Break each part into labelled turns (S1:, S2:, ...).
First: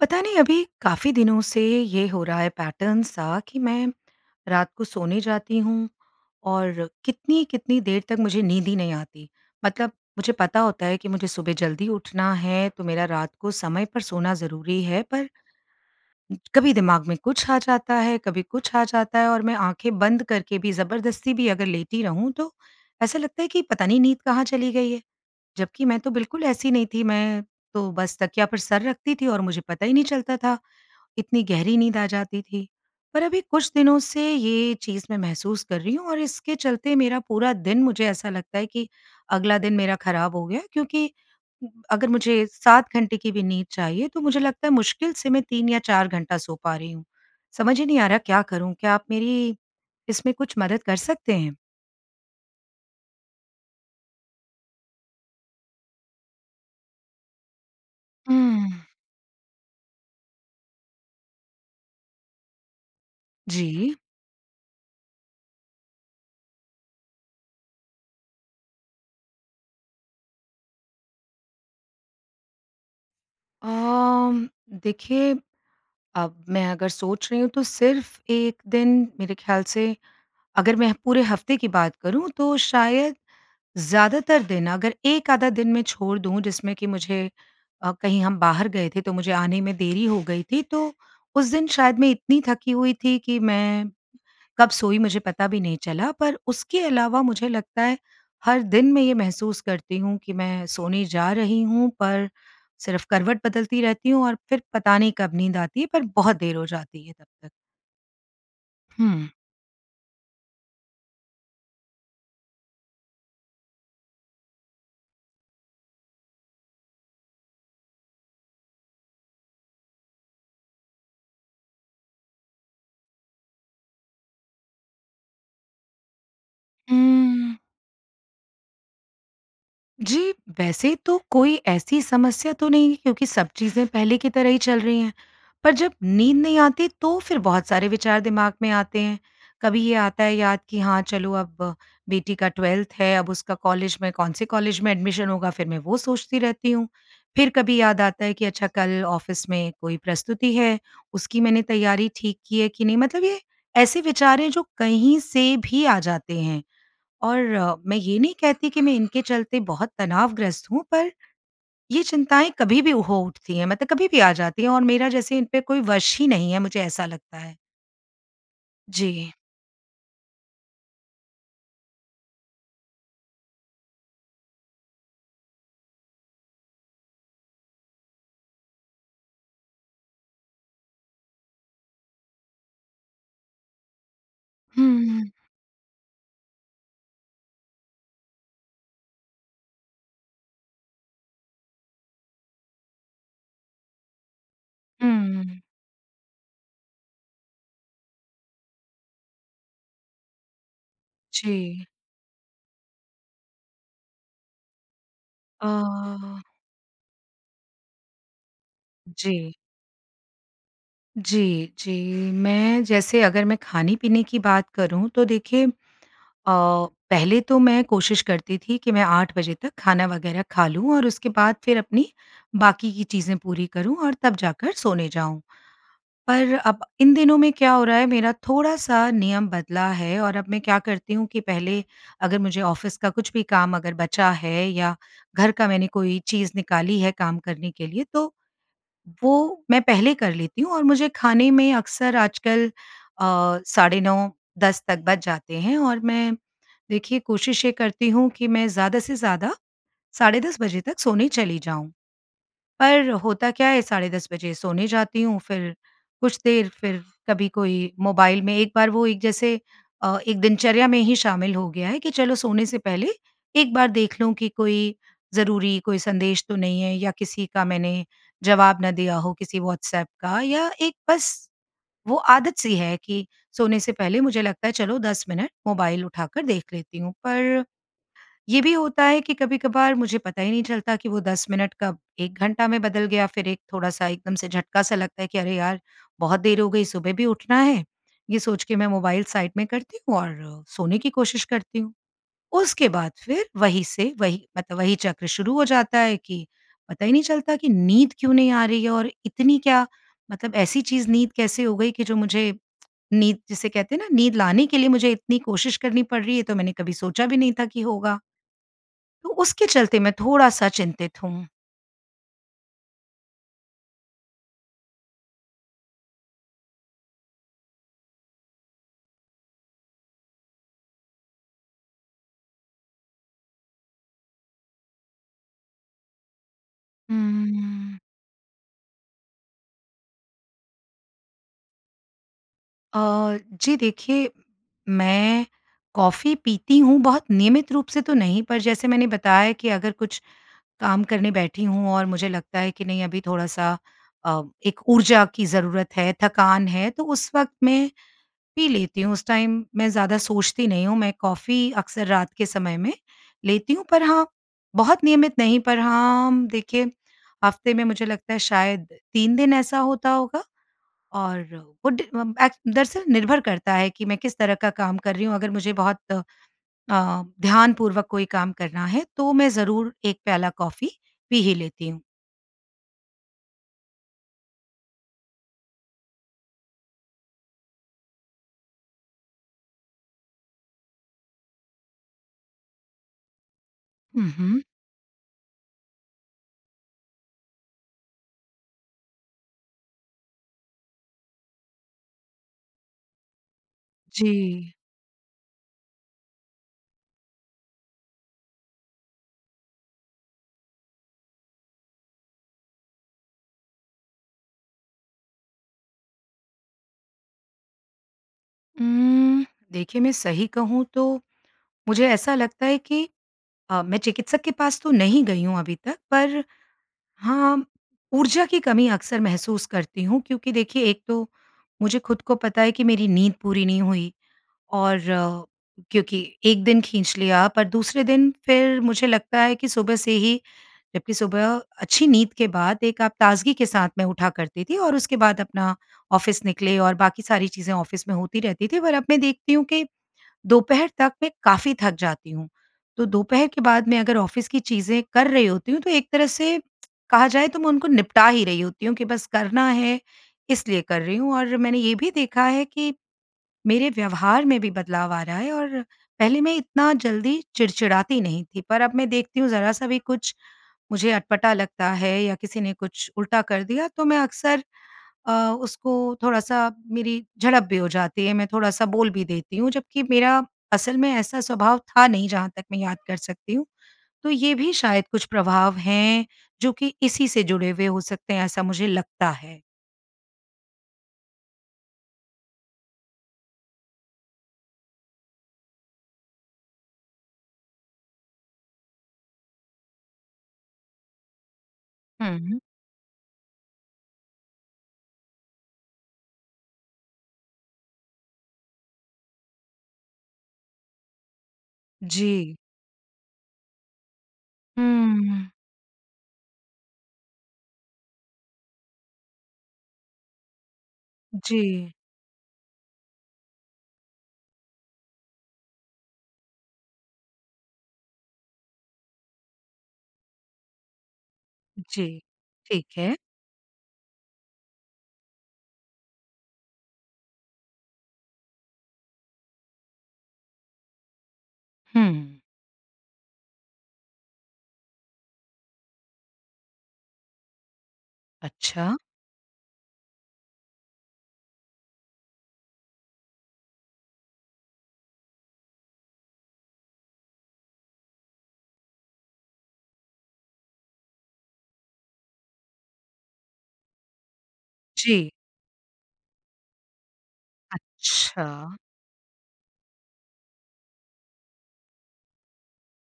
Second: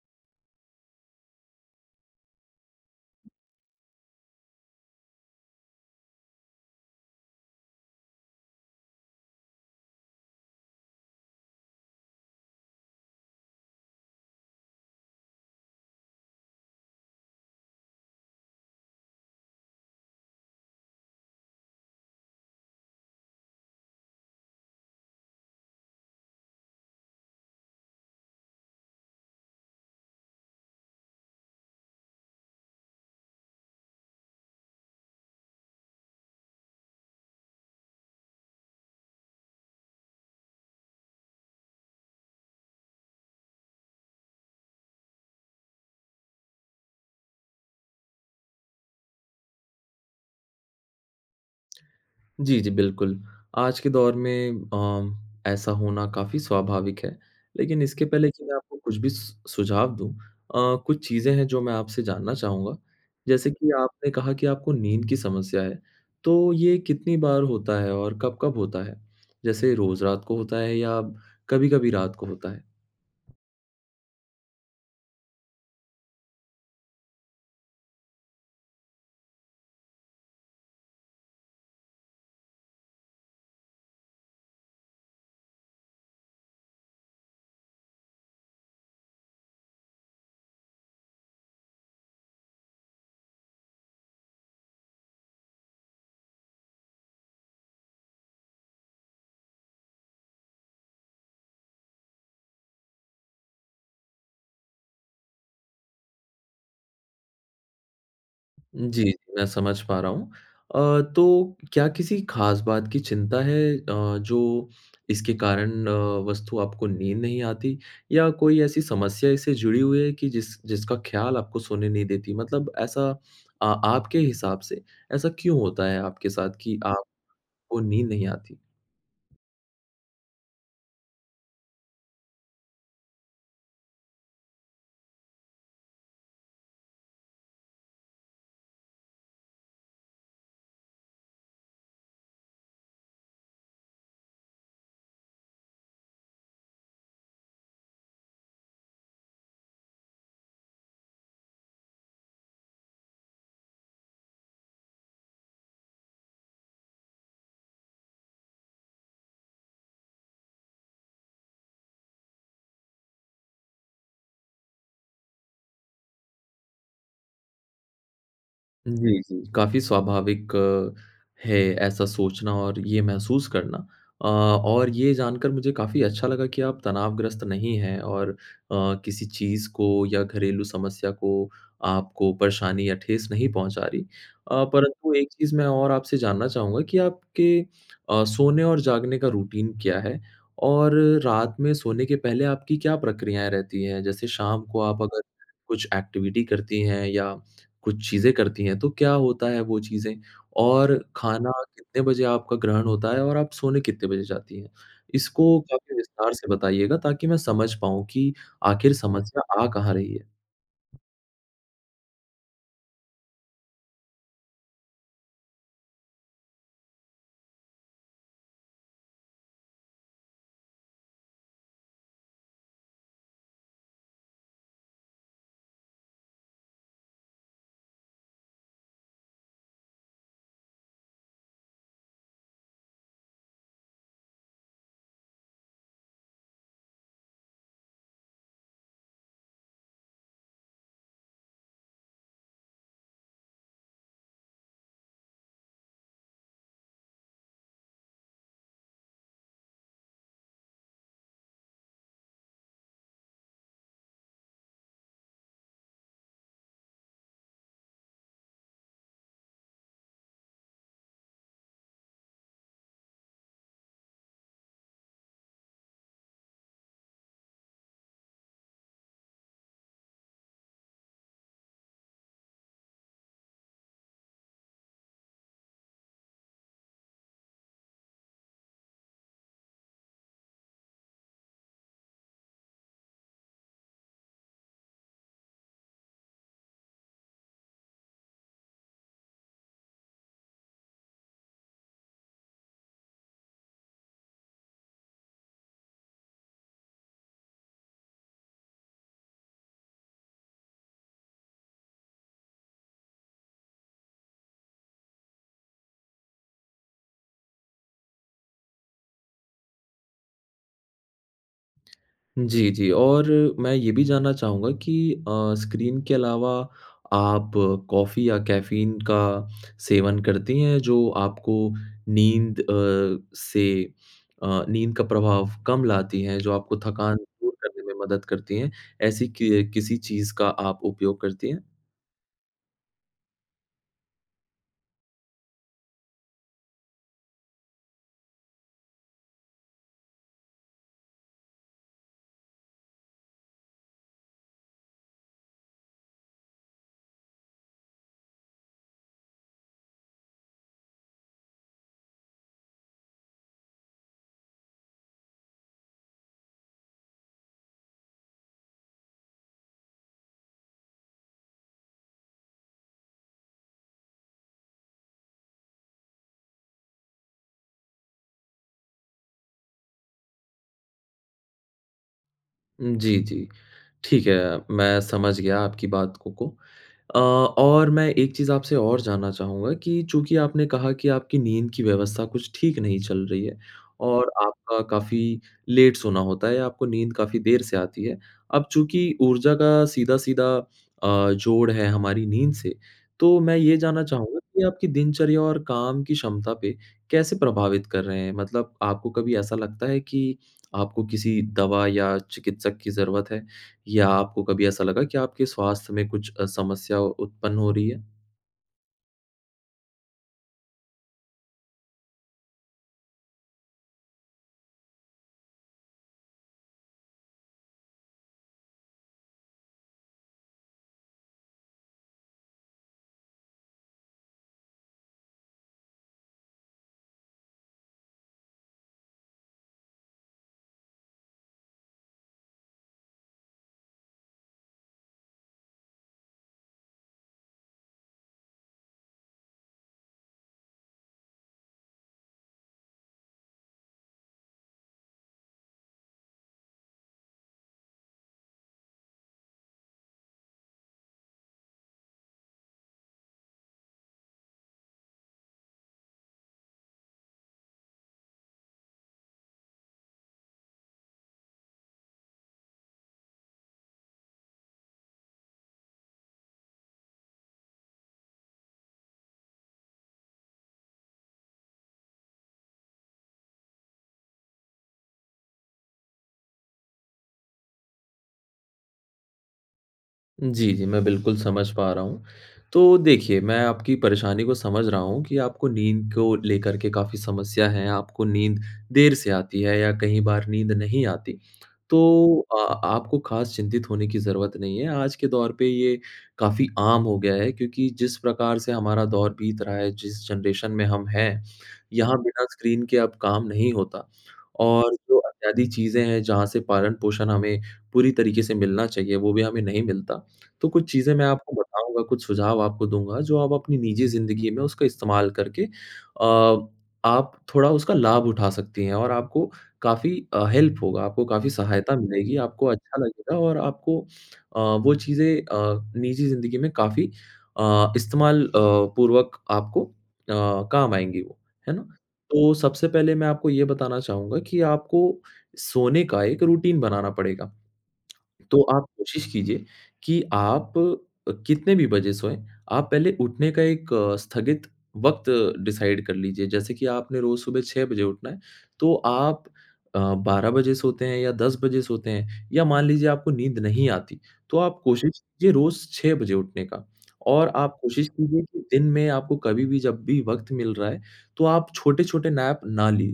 S1: पता नहीं अभी काफ़ी दिनों से ये हो रहा हैं पैटर्न सा कि मैं रात को सोने जाती हूँ और कितनी-कितनी देर तक मुझे नींद ही नहीं आती। मतलब मुझे पता होता है कि मुझे सुबह ज़ल्दी उठना है तो मेरा रात को समय पर सोना ज़रूरी है पर इच कभी दिमाग में कुछ आ जाता है, कभी कुछ आ जाता है और मैं आँखें बंद करके भी ज़बरदस्ती भी अगर लेटी रहूँ तो ऐसा लगता है कि पता नहीं नींद कहाँ चली गई है? जबकि मैं तो बिल्कुल ऐसी नहीं थी। मैं तो बस तकिया पर सर रखती थी और मुझे पता ही नहीं चलता था इतनी गहरी नींद आ जाती थी। पर अभी कुछ दिनों से ये चीज़ मैं महसूस कर रही हूँ और इसके चलते मेरा पूरा दिन मुझे ऐसा लगता है कि अगला दिन मेरा खराब हो गया है। क्योंकि अगर मुझे 7 घंटे की भी नींद चाहिए तो मुझे लगता है मुश्किल से मैं 3 या 4 घंटा सो पा रही हूँ। समझ ही नहीं आ रहा क्या करूँ? क्या आप मेरी इसमें कुछ मदद कर सकतें हैं?
S2: जी, जी, बिल्कुल। आज के दौर में अ, ऐसा होना काफ़ी स्वभाविक है। लेकिन इसके पहले कि मैं
S1: उम
S2: आपको कुछ भी सु सुझाव दूँ। अ, कुछ चीज़ें हैं जो मैं आपसे जानना चाहूँगा। जैसे कि
S1: जी।
S2: आपने कहा कि आपको नींद की समस्या है तो ये कितनी बार होता है? और कब-कब होता है, जैसे रोज़ रात को होता है या कभी-कभी रात को होता है?
S1: अम देखिए, अब मैं अगर सोच रही हूँ तो सिर्फ़ 1 दिन मेरे ख्याल से। अगर मैं पूरे हफ़्ते की बात करूँ तो शायद ज़्यादातर दिन, अगर 1 आधा दिन मैं छोड़ दूँ जिसमें कि मुझे अ, कहीं हम बाहर गए थे तो मुझे आने में देरी हो गई थी, तो उस दिन शायद मैं इतनी थकी हुई थी कि मैं कब सोई, मुझे पता भी नहीं चला। पर उसके अलावा मुझे लगता है, हर दिन मैं ये महसूस करती हूँ कि मैं सोने जा रही हूँ पर सिर्फ़ करवट बदलती रहती हूँ और फिर पता नहीं कब नींद आती है, पर बहुत देर हो जाती है तब तक।
S2: जी,
S1: हुँ।
S2: मैं समझ पा रहा हूँ। अ, तो क्या किसी ख़ास बात की चिंता है अ, जो इसके कारण अ, वस्तु आपको नींद नहीं आती, या कोई ऐसी समस्या इससे जुड़ी हुई है कि जिस जिसका ख़याल आपको सोने नहीं देती? मतलब ऐसा आ आपके हिसाब से ऐसा क्यों होता है आपके साथ कि आपको
S1: उम्म
S2: नींद नहीं आती?
S1: जी, वैसे तो कोई ऐसी समस्या तो नहीं क्योंकि सब चीज़ें पहले की तरह ही चल रही हैं। पर जब नींद नहीं आती, तो फिर बहुत सारे विचार दिमाग़ में आते हैं। कभी ये आता है याद कि हाँ, चलो, अब बेटी का 12th है, अब उसका कॉलेज में कौन से कॉलेज में एडमिशन होगा, फिर मैं वो सोचती रहती हूँ। फिर कभी याद आता है कि अच्छा कल ऑफ़िस में कोई प्रस्तुति है, उसकी मैंने तैयारी ठीक की है कि नहीं, मतलब ये ऐसे विचार हैं जो कहीं से भी आ जाते हैं। और मैं ये नहीं कहती कि मैं इनके चलते बहुत तनावग्रस्त हूँ, पर ये चिंताएँ कभी भी हो उठती हैं, मतलब कभी भी आ जाती हैं और मेरा जैसे इन पे कोई वश ही नहीं है, मुझे ऐसा लगता है।
S2: जी,
S1: जी।
S2: जी, काफ़ी स्वाभाविक है ऐसा सोचना और ये महसूस करना। अ और ये जानकर मुझे काफ़ी अच्छा लगा कि आप तनावग्रस्त नहीं हैं और अ, किसी चीज़ को या घरेलू समस्या को आपको परेशानी या ठेस नहीं पहुँचा रही। अ,
S1: हुँ,
S2: परंतु एक
S1: हुँ।
S2: चीज़ मैं और आपसे जानना चाहूँगा कि आपके अ, सोने और जागने का रूटीन क्या है? और रात में सोने के पहले आपकी क्या प्रक्रियाएँ रहती हैं? जैसे शाम को आप अगर
S1: हम्म।
S2: कुछ एक्टिविटी करती हैं या कुछ चीज़ें करती हैं, तो क्या होता है वो चीज़ें? और खाना
S1: जी।
S2: कितने बजे आपका ग्रहण होता है और आप सोने कितने बजे जाती हैं? इसको काफ़ी विस्तार
S1: अ
S2: से बताइएगा ताकि मैं समझ पाऊँ कि आख़िर
S1: जी।
S2: समस्या आ कहाँ रही है?
S1: जी, जी, मैं जैसे अगर मैं खाने-पीने की बात करूँ तो देखिए अ, पहले तो मैं कोशिश करती थी कि मैं 8 बजे तक खाना वग़ैरह खा लूँ और उसके बाद फ़िर अपनी बाकी की चीज़ें पूरी करूँ और तब जाकर सोने जाऊँ। पर अब इन दिनों में क्या हो रहा है मेरा थोड़ा-सा नियम बदला है और अब मैं क्या करती हूँ कि पहले अगर मुझे ऑफ़िस का कुछ भी काम अगर बचा है, या घर का मैंने कोई चीज़ निकाली है काम करने के लिए तो वो मैं पहले कर लेती हूँ और मुझे खाने में अक्सर आजकल अ, साढ़े 9 10 तक बज जाते हैं। और मैं देखिए कोशिश ये करती हूँ कि मैं ज़्यादा से ज़्यादा साढ़े 10 बजे तक सोने चली जाऊँ। पर होता क्या है साढ़े 10 बजे सोने जाती हूँ फ़िर कुछ देर फ़िर कभी कोई मोबाइल में एक बार वो एक जैसे अ, एक दिनचर्या में ही शामिल हो गया है कि चलो सोने से पहले एक बार देख लूँ कि कोई ज़रूरी कोई संदेश तो नहीं है या किसी का मैंने जवाब ना दिया हो किसी व्हाट्सएप का या एक बस वो आदत-सी है कि सोने से पहले मुझे लगता है चलो 10 मिनट मोबाइल उठाकर देख लेती हूँ। पर ये भी होता है कि कभी-कभार मुझे पता ही नहीं चलता कि वो 10 मिनट कब 1 घंटा में बदल गया, फ़िर एक थोड़ा-सा एकदम से झटका-सा लगता है कि अरे यार! बहुत देर हो गई सुबह भी उठना है, ये सोच के मैं मोबाइल साइड में करती हूँ और सोने की कोशिश करती हूँ। उसके बाद फ़िर वही से वही मतलब वही चक्र शुरू हो जाता है कि पता ही नहीं चलता कि नींद क्यों नहीं आ रही है और इतनी क्या मतलब ऐसी चीज़ नींद कैसे हो गई कि जो मुझे नींद जिसे कहते हैं न नींद लाने के लिए मुझे इतनी कोशिश करनी पड़ रही है, तो मैंने कभी सोचा भी नहीं था कि होगा। तो उसके चलते मैं थोड़ा-सा चिंतित हूँ।
S2: जी, जी, और मैं ये भी जानना चाहूँगा कि अ, स्क्रीन के अलावा आप कॉफ़ी या कैफ़ीन का सेवन करती हैं जो आपको नींद अ, से अ, नींद का प्रभाव कम लाती हैं जो आपको थकान दूर करने में
S1: हम्म।
S2: मदद करती हैं? ऐसी कि अ, किसी चीज़ का आप उपयोग करती हैं?
S1: अ, जी देखिए, मैं कॉफ़ी पीती हूँ बहुत नियमित रूप से तो नहीं पर जैसे मैंने बताया कि अगर कुछ काम करने बैठी हूँ और मुझे लगता है कि नहीं अभी थोड़ा-सा अ, एक ऊर्जा की ज़रूरत है थकान है, तो उस वक़्त मैं पी लेती हूँ। उस टाइम मैं ज़्यादा सोचती नहीं हूँ। मैं कॉफी अक्सर रात के समय में लेती हूँ पर हाँ, बहुत नियमित नहीं पर हाँ, देखिए हफ़्ते में मुझे लगता है शायद 3 दिन ऐसा होता होगा। और वो ड़ ऐ दरअसल निर्भर करता है कि मैं किस तरह का काम कर रही हूँ। अगर मुझे बहुत अ, ध्यानपूर्वक कोई काम करना है तो मैं ज़रूर 1 प्याला कॉफ़ी, पी ही लेती हूँ।
S2: जी, जी। ठीक है, मैं समझ गया आपकी बात को को। अ, और मैं एक चीज़ आपसे और जानना चाहूँगा कि चूँकि आपने कहा कि आपकी नींद की व्यवस्था कुछ ठीक नहीं चल रही है,
S1: हुँ,
S2: और
S1: हुँ।
S2: आपका काफ़ी लेट सोना होता है, आपको नींद काफ़ी देर से आती है। अब चूँकि ऊर्जा का सीधा-सीधा अ, जोड़ है हमारी नींद से, तो मैं ये जानना चाहूँगा कि
S1: जी।
S2: आपकी दिनचर्या और काम की क्षमता पे कैसे प्रभावित कर रहे हैं? मतलब आपको कभी ऐसा लगता है कि आपको किसी दवा या चिकित्सक की ज़रूरत है? या आपको कभी ऐसा लगा कि आपके स्वास्थ्य में कुछ अ, समस्या उत्पन्न हो रही है?
S1: उम्म, देखिए मैं सही कहूँ तो मुझे ऐसा लगता है कि अ, मैं चिकित्सक के पास तो नहीं गई हूँ अभी तक पर हाँ, ऊर्जा की कमी अक्सर महसूस करती हूँ, क्योंकि देखिए एक तो मुझे खुद को पता है कि मेरी नींद पूरी नहीं हुई और क्योंकि एक दिन खींच लिया पर दूसरे दिन फिर मुझे लगता है कि सुबह से ही जबकि सुबह अच्छी नींद के बाद एक आप ताज़गी के साथ में उठा करती थीं और उसके बाद अपना ऑफिस निकले और बाकी सारी चीजें ऑफिस में होती रहती थी पर अब मैं देखती हूँ कि, दोपहर तक मैं काफ़ी थक जाती हूँ। तो दोपहर के बाद मैं अगर ऑफिस की चीज़ें कर रही होती हूँ, तो एक तरह से कहा जाए तो मैं उनको निपटा ही रही होती हूँ, कि बस करना है इसलिए कर रही हूँ और मैंने ये भी देखा है कि, मेरे व्यवहार में भी बदलाव आ रहा है और पहले मैं इतना जल्दी चिड़चिड़ाती नहीं थी, पर अब मैं देखती हूँ ज़रा-सा भी कुछ मुझे अटपटा लगता है या किसी ने कुछ उल्टा कर दिया तो मैं अक्सर अ, उसको थोड़ा-सा मेरी झड़प भी हो जाती है, मैं थोड़ा-सा बोल भी देती हूँ, जबकि मेरा असल में ऐसा स्वभाव था नहीं जहाँ तक मैं याद कर सकती हूँ। तो ये भी शायद कुछ प्रभाव हैं जो कि इसी से जुड़े हुए हो सकते हैं, ऐसा मुझे लगता है।
S2: जी, जी। मैं बिल्कुल समझ पा रहा हूँ। तो देखिए मैं आपकी परेशानी को समझ रहा हूँ कि आपको नींद को लेकर के काफ़ी समस्या है आपको नींद देर से आती है या कई बार नींद नहीं आती तो
S1: हुँ।
S2: अ, आपको ख़ास चिंतित होने की ज़रूरत नहीं है। आज के दौर पे ये काफ़ी आम हो गया है क्योंकि जिस प्रकार से हमारा दौर बीत रहा है जिस जनरेशन में हम हैं यहाँ बिना
S1: जी।
S2: स्क्रीन के अब काम नहीं होता। और जो
S1: हुँ।
S2: अत्यादि चीज़ें हैं जहाँ से पालन-पोषण हमें पूरी तरीके से मिलना चाहिए, वो भी हमें नहीं मिलता। तो कुछ चीज़ें मैं आपको
S1: जी।
S2: बताऊँगा, कुछ सुझाव आपको दूँगा जो आप अपनी निजी ज़िंदगी में उसका इस्तेमाल करके अ, आप थोड़ा उसका लाभ उठा सकती हैं। और आपको काफ़ी अ, हेल्प होगा, आपको काफ़ी सहायता
S1: जी।
S2: मिलेगी, आपको
S1: ठीक
S2: अच्छा
S1: है।
S2: लगेगा और आपको अ, वो चीज़ें अ, निजी ज़िंदगी में काफ़ी अ, इस्तेमाल अ, पूर्वक आपको अ, काम आएँगी वो, है ना?
S1: हुँ।
S2: तो सबसे पहले मैं आपको ये बताना चाहूँगा कि आपको सोने का 1 रूटीन बनाना पड़ेगा। तो आप
S1: अच्छा।
S2: कोशिश कीजिए कि आप अ, कितने भी बजे सोएँ, आप पहले उठने का 1 अ, स्थगित वक़्त डिसाइड कर लीजिए, जैसे कि आपने रोज सुबह 6 बजे उठना है, तो आप अ, 12 बजे सोते हैं या 10 बजे सोते हैं, या मान लीजिए आपको नींद नहीं आती, तो आप कोशिश
S1: जी।
S2: कीजिए रोज 6 बजे उठने का, और आप कोशिश कीजिए कि
S1: अच्छा।
S2: दिन में आपको कभी-भी जब भी वक़्त मिल रहा है, तो आप छोटे-छोटे नैप ना ली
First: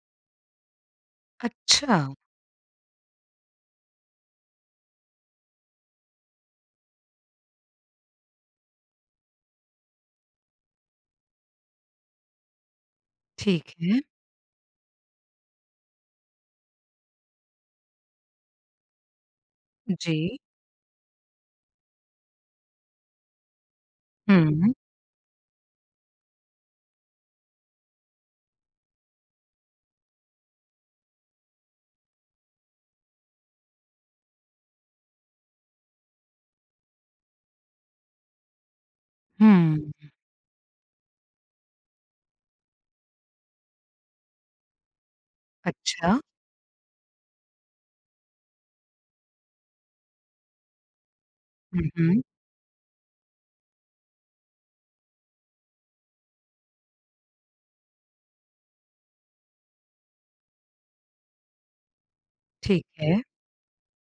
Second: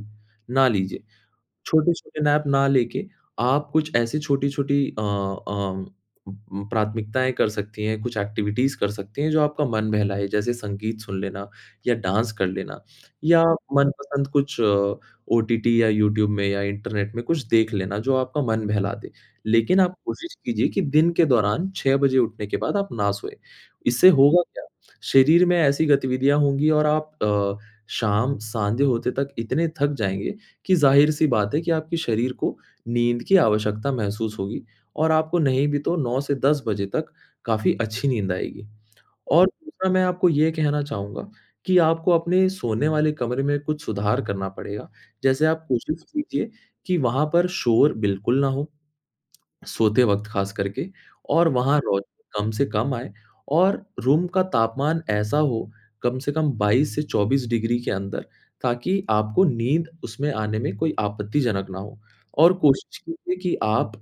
S2: ना लीजिए।
S1: अच्छा।
S2: छोटे-छोटे नैप ना लेके आप कुछ ऐसी छोटी-छोटी अ अ, उम, प्राथमिकताएँ कर सकती हैं, कुछ एक्टिविटीज़ कर सकती हैं, जो आपका मन बहलाए, जैसे संगीत सुन लेना या डांस कर लेना, या
S1: ठीक है।
S2: मनपसंद कुछ ओटीटी या यूट्यूब में या इंटरनेट में कुछ देख लेना जो आपका मन बहला दे, लेकिन आप कोशिश
S1: जी।
S2: कीजिए कि दिन के दौरान 6 बजे उठने के बाद आप न सोएँ। इससे होगा क्या?
S1: हूँ।
S2: शरीर में ऐसी गतिविधियाँ होंगी और आप अ, शाम संध्या होते तक इतने थक जाएँगे कि जाहिर-सी बात है कि आपके शरीर को नींद की आवश्यकता महसूस होगी, और आपको नहीं भी तो 9 से 10 बजे तक काफ़ी अच्छी नींद आएगी। और
S1: हुँ।
S2: दूसरा मैं आपको ये कहना चाहूँगा कि आपको अपने सोने वाले कमरे में कुछ सुधार करना पड़ेगा, जैसे आप कोशिश
S1: अच्छा।
S2: कीजिए कि वहाँ पर शोर बिल्कुल ना हो। सोते वक़्त ख़ास करके और वहाँ
S1: हुँ, हुँ।
S2: रौशनी कम से कम आए, और रूम का तापमान ऐसा हो, कम से कम 22 से 24 डिग्री के अंदर, ताकि आपको नींद उसमें आने में कोई आपत्तिजनक ना हो। और
S1: ठीक
S2: कोशिश
S1: है।
S2: कीजिए कि आप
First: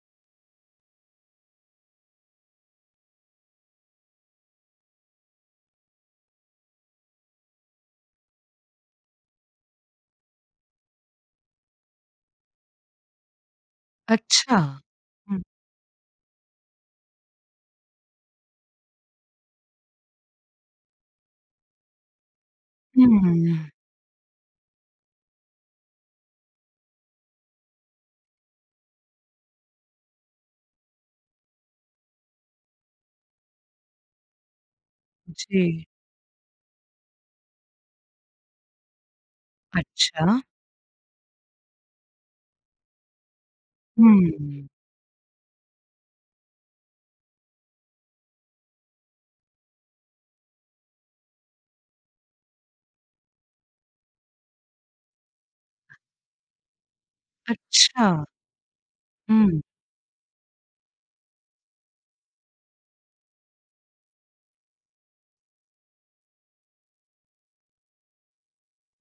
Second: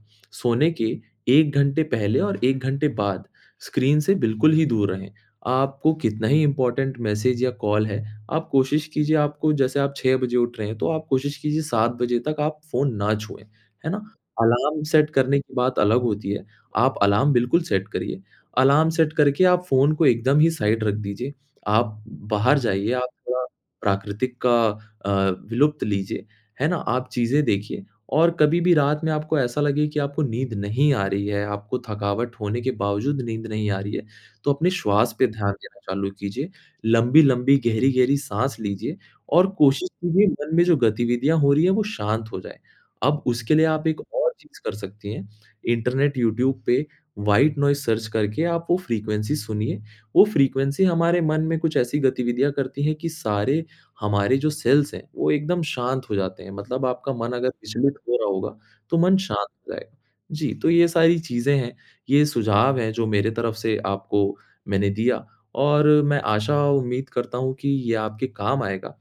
S2: सोने के 1 घंटे पहले और 1 घंटे बाद स्क्रीन से बिल्कुल ही दूर रहें। आपको कितना ही इम्पोर्टेंट मैसेज या कॉल है, आप कोशिश कीजिए आपको जैसे आप 6 बजे उठ रहे हैं, तो आप कोशिश कीजिए 7 बजे तक आप फ़ोन ना छुएँ। है ना?
S1: अच्छा।
S2: अलार्म सेट करने
S1: हुँ।
S2: की बात अलग होती है। आप अलार्म बिल्कुल सेट करिए। अलार्म सेट करके आप फ़ोन को एकदम ही साइड रख दीजिए। आप बाहर जाइए, आप थोड़ा
S1: हम्म।
S2: प्राकृतिक का अ, विलुप्त लीजिए। है ना? आप चीज़ें देखिए, और कभी-भी रात में आपको ऐसा लगे कि आपको नींद नहीं आ रही है, आपको थकावट होने के बावजूद नींद नहीं आ रही है, तो अपने श्वास पर ध्यान देना
S1: जी।
S2: चालू कीजिए। लम्बी-लम्बी गहरी-गहरी साँस लीजिए, और कोशिश कीजिए
S1: अच्छा।
S2: मन में जो गतिविधियाँ हो रही हैं, वो शांत हो जाएँ। अब उसके लिए आप 1 और चीज़
S1: हुँ।
S2: कर सकती हैं। है। इंटरनेट यूट्यूब पे व्हाइट नोइज़ सर्च करके आप वो फ़्रीक्वेंसी सुनिए, वो फ़्रीक्वेंसी हमारे मन में कुछ ऐसी गतिविधियाँ करती है कि सारे हमारे जो सेल्स हैं, वो एकदम शांत हो जाते हैं। मतलब आपका मन अगर विचलित
S1: अच्छा।
S2: हो रहा होगा, तो मन शांत
S1: हुँ।
S2: हो जाएगा। जी, तो ये सारी चीज़ें हैं, ये सुझाव है जो मेरे तरफ़ से आपको मैंने दिया, और मैं आशा और उम्मीद करता हूँ कि ये आपके काम आएगा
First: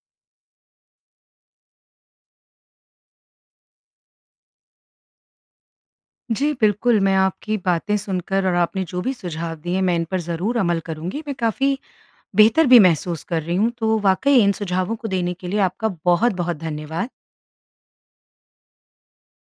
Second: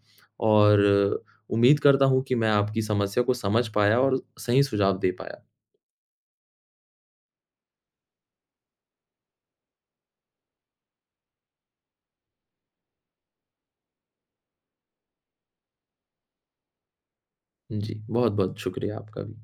S2: और उम्मीद करता हूँ कि मैं आपकी समस्या को समझ पाया और सही सुझाव दे पाया।
S1: जी, बिल्कुल मैं आपकी बातें सुनकर और आपने जो भी सुझाव दिए मैं इन पर ज़रूर अमल करूँगी। मैं काफ़ी बेहतर भी महसूस कर रही हूँ तो वाक़ई इन सुझावों को देने के लिए आपका बहुत-बहुत धन्यवाद।
S2: जी। बहुत-बहुत शुक्रिया आपका भी।